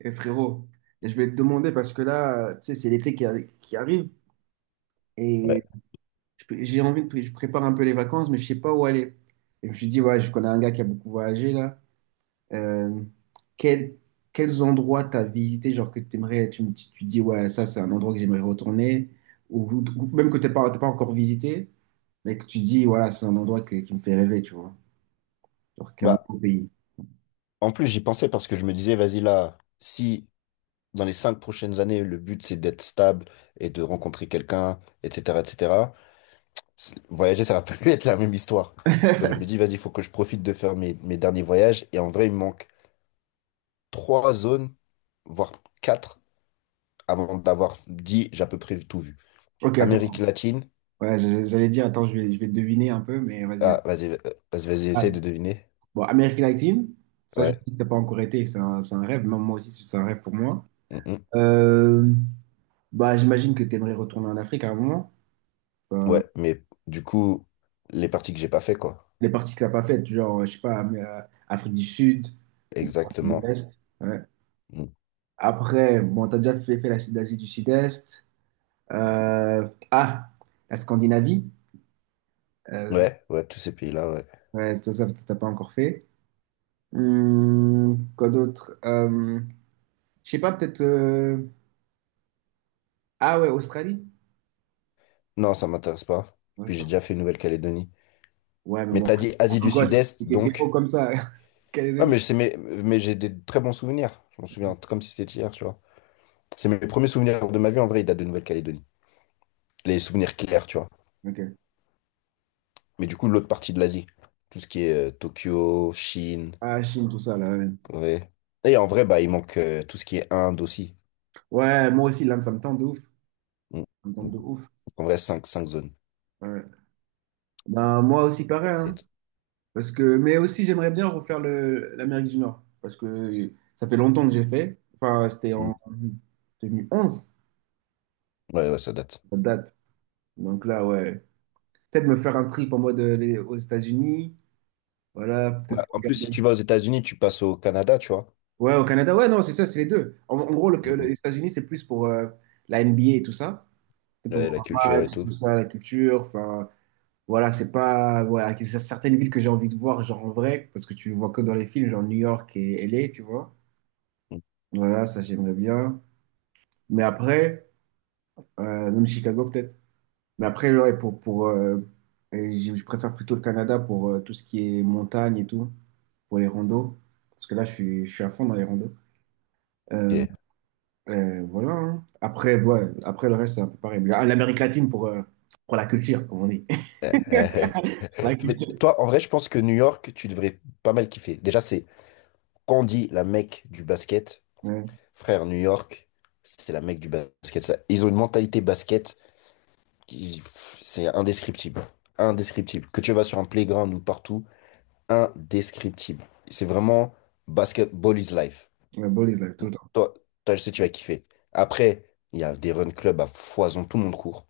Et frérot, et je vais te demander parce que là, tu sais, c'est l'été qui arrive et Ouais. J'ai envie de, je prépare un peu les vacances, mais je sais pas où aller. Et je me suis dit, ouais, je connais un gars qui a beaucoup voyagé là. Euh, quel- Quels endroits t'as visité, genre que t'aimerais, tu dis, ouais, ça c'est un endroit que j'aimerais retourner, ou, ou même que t'as pas encore visité, mais que tu dis, voilà, c'est un qui me fait rêver, tu vois. Genre qu'un Bah, autre pays. en plus, j'y pensais parce que je me disais, vas-y là, si dans les cinq prochaines années, le but c'est d'être stable et de rencontrer quelqu'un, etc., etc., voyager, ça va plus être la même histoire. Donc je me dis, vas-y, il faut que je profite de faire mes derniers voyages. Et en vrai, il me manque trois zones, voire quatre, avant d'avoir dit, j'ai à peu près tout vu. Ok, Amérique attends. latine. Ouais, j'allais dire, attends, je vais deviner un peu, mais vas-y, Ah, vas-y, vas-y, vas-y. essaye de deviner. Bon, American 19, ça, je sais Ouais. que t'as pas encore été, c'est un rêve. Même moi aussi, c'est un rêve pour moi. Mm, mm. Euh, Bah, j'imagine que tu aimerais retourner en Afrique à un moment. Enfin, Ouais, mais du coup, les parties que j'ai pas fait, quoi. les parties que t'as pas faites, genre, je sais pas, mais, Afrique du Sud ou Afrique de Exactement. l'Est. Ouais. Mm. Après, bon, t'as déjà fait l'Asie du Sud-Est. Euh, ah, la Scandinavie. Euh, Ouais, ouais, tous ces pays-là, ouais. ouais, ça, t'as pas encore fait. Quoi d'autre? Je sais pas, peut-être. Ah ouais, Australie. Non, ça m'intéresse pas. Ouais, c'est Puis j'ai pas- déjà fait Nouvelle-Calédonie. Ouais, mais Mais bon, t'as dit en Asie du pourquoi Sud-Est, c'était des mots donc. comme ça, Ah, Calédonie. mais c'est mes... mais j'ai des très bons souvenirs. Je m'en Ouais. souviens comme si c'était hier, tu vois. C'est mes premiers souvenirs de ma vie, en vrai, ils datent de Nouvelle-Calédonie. Les souvenirs clairs, tu vois. Ok. Mais du coup, l'autre partie de l'Asie. Tout ce qui est Tokyo, Chine, Ah, Chine, tout ça, là. Ouais, Corée. Et en vrai, bah, il manque tout ce qui est Inde aussi. ouais, moi aussi, là, ça me tente de ouf. Ça Mm. me tente de ouf. En vrai, cinq zones. Ouais. Ben, moi aussi, pareil. Hein. Peut-être. Parce que... Mais aussi, j'aimerais bien refaire le... l'Amérique du Nord. Parce que ça fait longtemps que j'ai fait. Enfin, c'était Mm. en 2011, Ouais, ouais, ça date. ça date. Donc là, ouais. Peut-être me faire un trip en mode aux États-Unis. Voilà, Ouais, peut-être en plus, si regarder. tu vas aux États-Unis, tu passes au Canada, tu vois. Ouais, au Canada. Ouais, non, c'est ça, c'est les deux. En gros, Mm, les mm. États-Unis, c'est plus pour la NBA et tout ça. C'est pour Ouais, la voir un culture et match, tout. tout ça, la culture. Enfin, voilà, c'est pas. Voilà, c'est certaines villes que j'ai envie de voir, genre en vrai, parce que tu le vois que dans les films, genre New York et LA, tu vois. Ok. Voilà, ça, j'aimerais bien. Mais après, même Chicago, peut-être. Mais après, ouais, et je préfère plutôt le Canada pour tout ce qui est montagne et tout, pour les randos. Parce que là, je suis à fond dans les randos. Euh, Euh, voilà. Hein. Après, ouais, après, le reste, c'est un peu pareil. Mais, ah, l'Amérique latine pour la culture, comme on dit. euh, Pour la Je vais culture. toi, en vrai, je pense que New York, tu devrais pas mal kiffer. Déjà, c'est quand on dit la Mecque du basket, Ouais. frère, New York, c'est la Mecque du basket. Ils ont une mentalité basket qui, pff, c'est indescriptible. Indescriptible. Que tu vas sur un playground ou partout, indescriptible. C'est vraiment basketball is life. La police, like, tout Donc, le temps. Toi, je sais, que tu vas kiffer. Après, il y a des run clubs à foison, tout le monde court.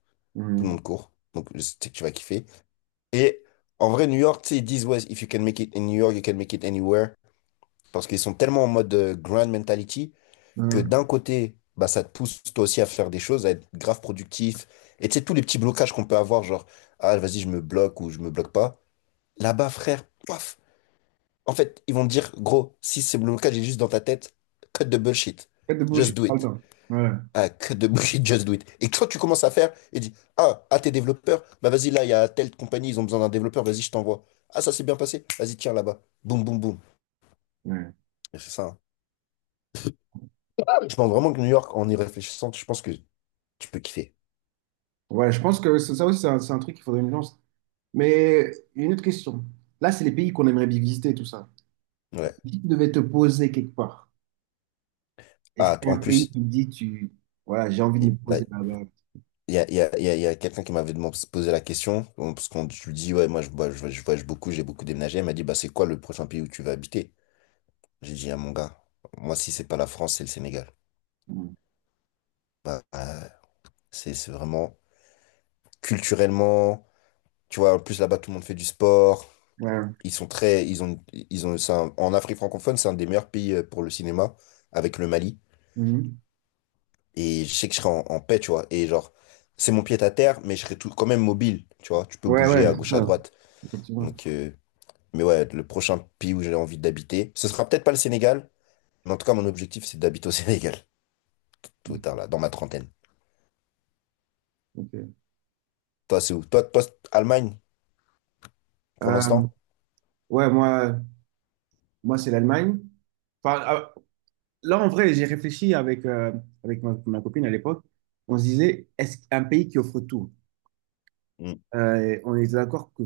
Tout le Mhm. monde court. Donc, je sais que tu vas kiffer. Et en vrai, New York, tu sais, ils disent, ouais, if you can make it in New York, you can make it anywhere. Parce qu'ils sont tellement en mode grand mentality que Mhm. d'un côté, bah, ça te pousse toi aussi à faire des choses, à être grave productif. Et tu sais, tous les petits blocages qu'on peut avoir, genre, ah, vas-y, je me bloque ou je me bloque pas. Là-bas, frère, paf. En fait, ils vont te dire, gros, si ce blocage est juste dans ta tête, cut the bullshit. Tête de bouche, j'ai Just do pas le it. temps. Ouais. Ah, que de bullshit, just do it. Et quand tu commences à faire, et dis, ah, à tes développeurs, bah vas-y, là, il y a telle compagnie, ils ont besoin d'un développeur, vas-y, je t'envoie. Ah, ça s'est bien passé, vas-y, tiens, là-bas. Boum, boum, boum. Ouais. Et c'est ça, hein. Ah, oui. Je pense vraiment que New York, en y réfléchissant, je pense que tu peux kiffer. Ouais, je pense que c'est ça aussi, c'est un truc qu'il faudrait une lance. Mais une autre question. Là, c'est les pays qu'on aimerait bien visiter, tout ça. Ouais. Si tu devais te poser quelque part, est-ce Ah, qu'il y a en un pays plus, qui te dit, tu... voilà, j'ai envie de me il poser ouais, là-bas? il y a, il y a, il y a- il y a quelqu'un qui posé la question, bon, parce qu'on je lui dis, ouais, moi, voyage je voyage beaucoup, j'ai beaucoup déménagé. Elle m'a dit, bah, c'est quoi le prochain pays où tu vas habiter? J'ai dit, ah, mon gars, moi, si c'est pas la France, c'est le Sénégal. Mhm. Bah, euh, c'est vraiment culturellement. Tu vois, en plus là-bas, tout le monde fait du sport. Ouais. Ils sont très, ils ont, en Afrique francophone, c'est un des meilleurs pays pour le cinéma avec le Mali. Mhm. Et je sais que je serai en paix, tu vois. Et genre, c'est mon pied à terre, mais je serai tout, quand même mobile, tu vois. Tu peux Ouais, bouger ouais, à c'est gauche, à ça, droite. effectivement. Donc, mais ouais, le prochain pays où j'ai envie d'habiter, ce sera peut-être pas le Sénégal, mais en tout cas, mon objectif, c'est d'habiter au Sénégal, tout Mhm. tard là, dans ma trentaine. Ok. Toi, c'est où? Toi, c'est Allemagne, pour Euh, l'instant? ouais, moi c'est l'Allemagne. Enfin, ah, là, en vrai, j'ai réfléchi avec, avec ma copine à l'époque. On se disait, est-ce qu'un pays qui offre tout? On était d'accord que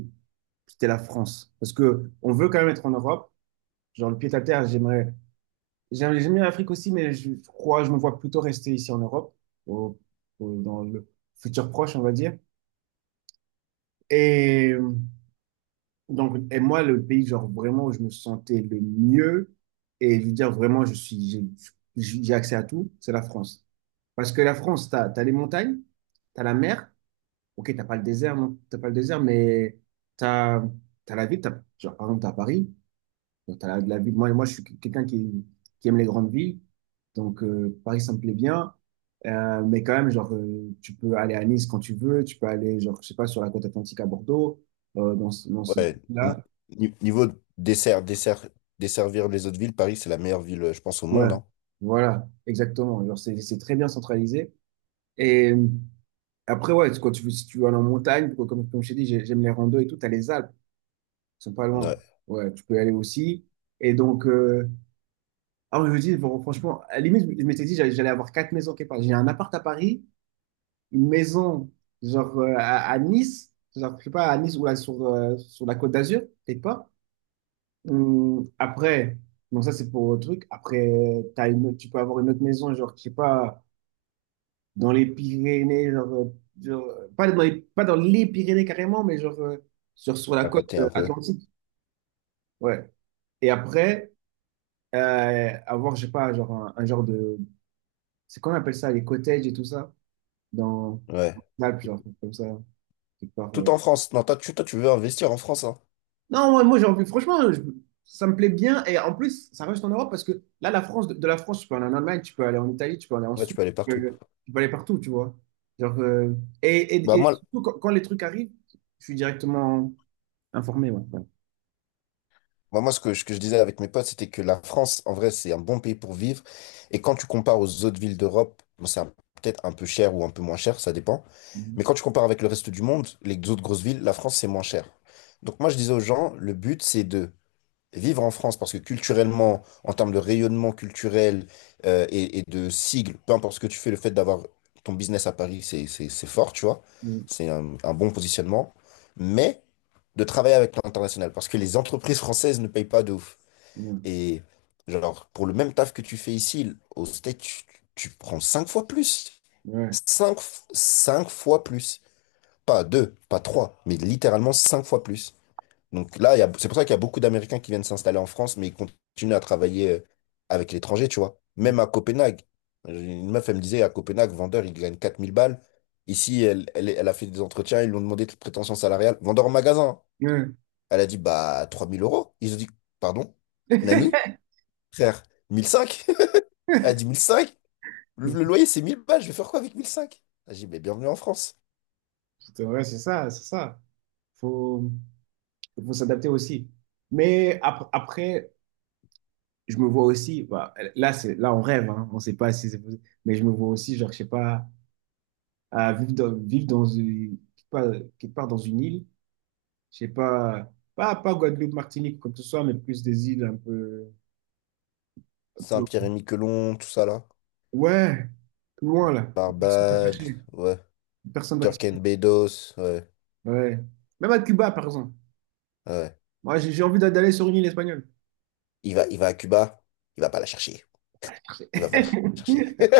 c'était la France. Parce que on veut quand même être en Europe. Genre, le pied à terre, j'aimerais. J'aime bien l'Afrique aussi, mais je crois, je me vois plutôt rester ici en Europe, au- dans le futur proche, on va dire. Et. Donc, et moi, le pays, genre, vraiment, où je me sentais le mieux, et je veux dire, vraiment, je suis, j'ai accès à tout, c'est la France. Parce que la France, t'as les montagnes, t'as la mer, ok, t'as pas le désert, non, t'as pas le désert, mais t'as, t'as la ville, t'as, genre, par exemple, t'as Paris, donc la ville, moi, je suis quelqu'un qui aime les grandes villes, donc Paris, ça me plaît bien. Mais quand même, tu peux aller à Nice quand tu veux, tu peux aller, genre, je sais pas, sur la côte atlantique à Bordeaux, dans ce Ouais, là. Niveau dessert, desservir les autres villes, Paris, c'est la meilleure ville, je pense, au Ouais, monde, hein. voilà, exactement. Genre, c'est très bien centralisé. Et après, ouais, quand tu, si tu vas en montagne, quoi, comme je t'ai dit, j'aime les randos et tout, t'as les Alpes, ils sont pas loin. Ouais, Ouais, tu peux y aller aussi. Et donc, je me dis, bon, franchement, à la limite, je m'étais dit, j'allais avoir 4 maisons quelque part. J'ai un appart à Paris, une maison, à Nice, genre, je sais pas, à Nice ou là, sur la Côte d'Azur, peut-être pas. Après, bon, ça, c'est pour le truc. Après, tu peux avoir une autre maison, genre, je sais pas dans les Pyrénées, pas dans les, pas dans les Pyrénées carrément, mais sur la à côte côté un peu. atlantique. Ouais. Et après, avoir, je sais pas, un genre de. C'est qu'on appelle ça, les cottages et tout ça, dans Ouais. l'Alpe, genre, comme ça, quelque part, ouais. Tout en France. Non, toi, tu veux investir en France, hein. Non, moi j'ai envie, franchement, je- ça me plaît bien. Et en plus, ça reste en Europe parce que là, de la France, tu peux aller en Allemagne, tu peux aller en Italie, tu peux aller en Ouais, tu Suisse, peux aller partout. Tu peux aller partout, tu vois. Genre, euh, Bah, et moi, surtout, quand les trucs arrivent, je suis directement. Informé, ouais. Ouais. bah, moi ce que je disais avec mes potes, c'était que la France, en vrai, c'est un bon pays pour vivre. Et quand tu compares aux autres villes d'Europe, bon, peut-être un peu cher ou un peu moins cher, ça dépend. Mais Mhm. quand tu compares avec le reste du monde, les autres grosses villes, la France, c'est moins cher. Donc, moi, je disais aux gens, le but, c'est de vivre en France parce que culturellement, en termes de rayonnement culturel et de sigle, peu importe ce que tu fais, le fait d'avoir ton business à Paris, c'est fort, tu vois. C'est un bon positionnement. Mais de travailler avec l'international parce que les entreprises françaises ne payent pas de ouf. Mhm. Mhm. Et genre, pour le même taf que tu fais ici, au States, tu prends cinq fois plus. Ouais. Cinq, cinq fois plus. Pas deux, pas trois, mais littéralement cinq fois plus. Donc là, c'est pour ça qu'il y a beaucoup d'Américains qui viennent s'installer en France, mais ils continuent à travailler avec l'étranger, tu vois. Mhm. Même à Copenhague. Une meuf, elle me disait, à Copenhague, vendeur, il gagne 4 000 balles. Ici, elle a fait des entretiens, ils lui ont demandé de prétention salariale. Vendeur en magasin. Ouais. Elle a dit, bah, 3000 euros. Ils ont dit, pardon, Nani, frère, 1005? Elle a dit, 1005? Le loyer, c'est 1000 balles, je vais faire quoi avec 1005? J'ai dit, mais bienvenue en France. C'est vrai, c'est ça, c'est ça. Faut, faut s'adapter aussi. Mais après, je me vois aussi, bah, là, c'est, là, on rêve, hein, on sait pas si c'est possible, mais je me vois aussi, genre, je sais pas, à vivre dans une, quelque part dans une île, je sais pas, pas Guadeloupe, Martinique, comme que ce soit, mais plus des îles un peu, Saint-Pierre-et-Miquelon, tout ça là. ouais, plus loin, là. Personne va te Barbade, chercher. ouais. Personne va te Turk chercher. and Bedos, ouais. Ouais. Même à Cuba, par exemple. Ouais. Moi, j'ai d'aller sur une île espagnole. Il va à Cuba, il va pas la chercher. Il va pas la chercher.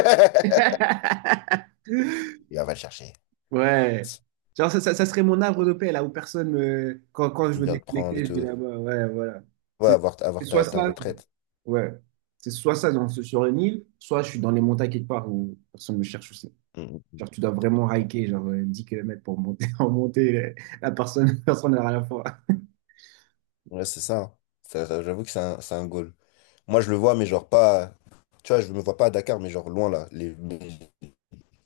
Il va pas la chercher. Ouais. Genre, ça serait mon arbre de paix, là où personne me... quand je Il veux vient de prendre et déconnecter, je vais tout. là-bas. Ouais, voilà. Ouais, C'est c'est avoir soit ta ça. retraite. Ouais. C'est soit ça, sur une île, soit je suis dans les montagnes quelque part où personne me cherche aussi. Mm. Genre, tu dois vraiment hiker, 10 km pour monter, en monter. La personne, personne n'a rien à faire. Ouais, c'est ça, hein. J'avoue que c'est c'est un goal. Moi, je le vois, mais genre pas. Tu vois, je me vois pas à Dakar, mais genre loin là. Les,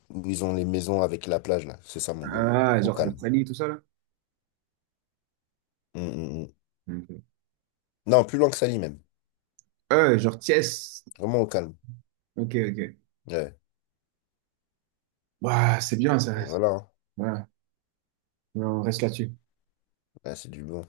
où ils ont les maisons avec la plage là. C'est ça mon goal. Ah, Au genre, vers calme. Sali, tout ça, là. Mm, mm, mm. Ok. Non, plus loin que Sali même. Genre, Thiès. Vraiment au calme. Ok, ok. Ouais. Bah, c'est bien, Et ça. voilà, hein. Voilà. On reste là-dessus. Ouais, c'est du bon.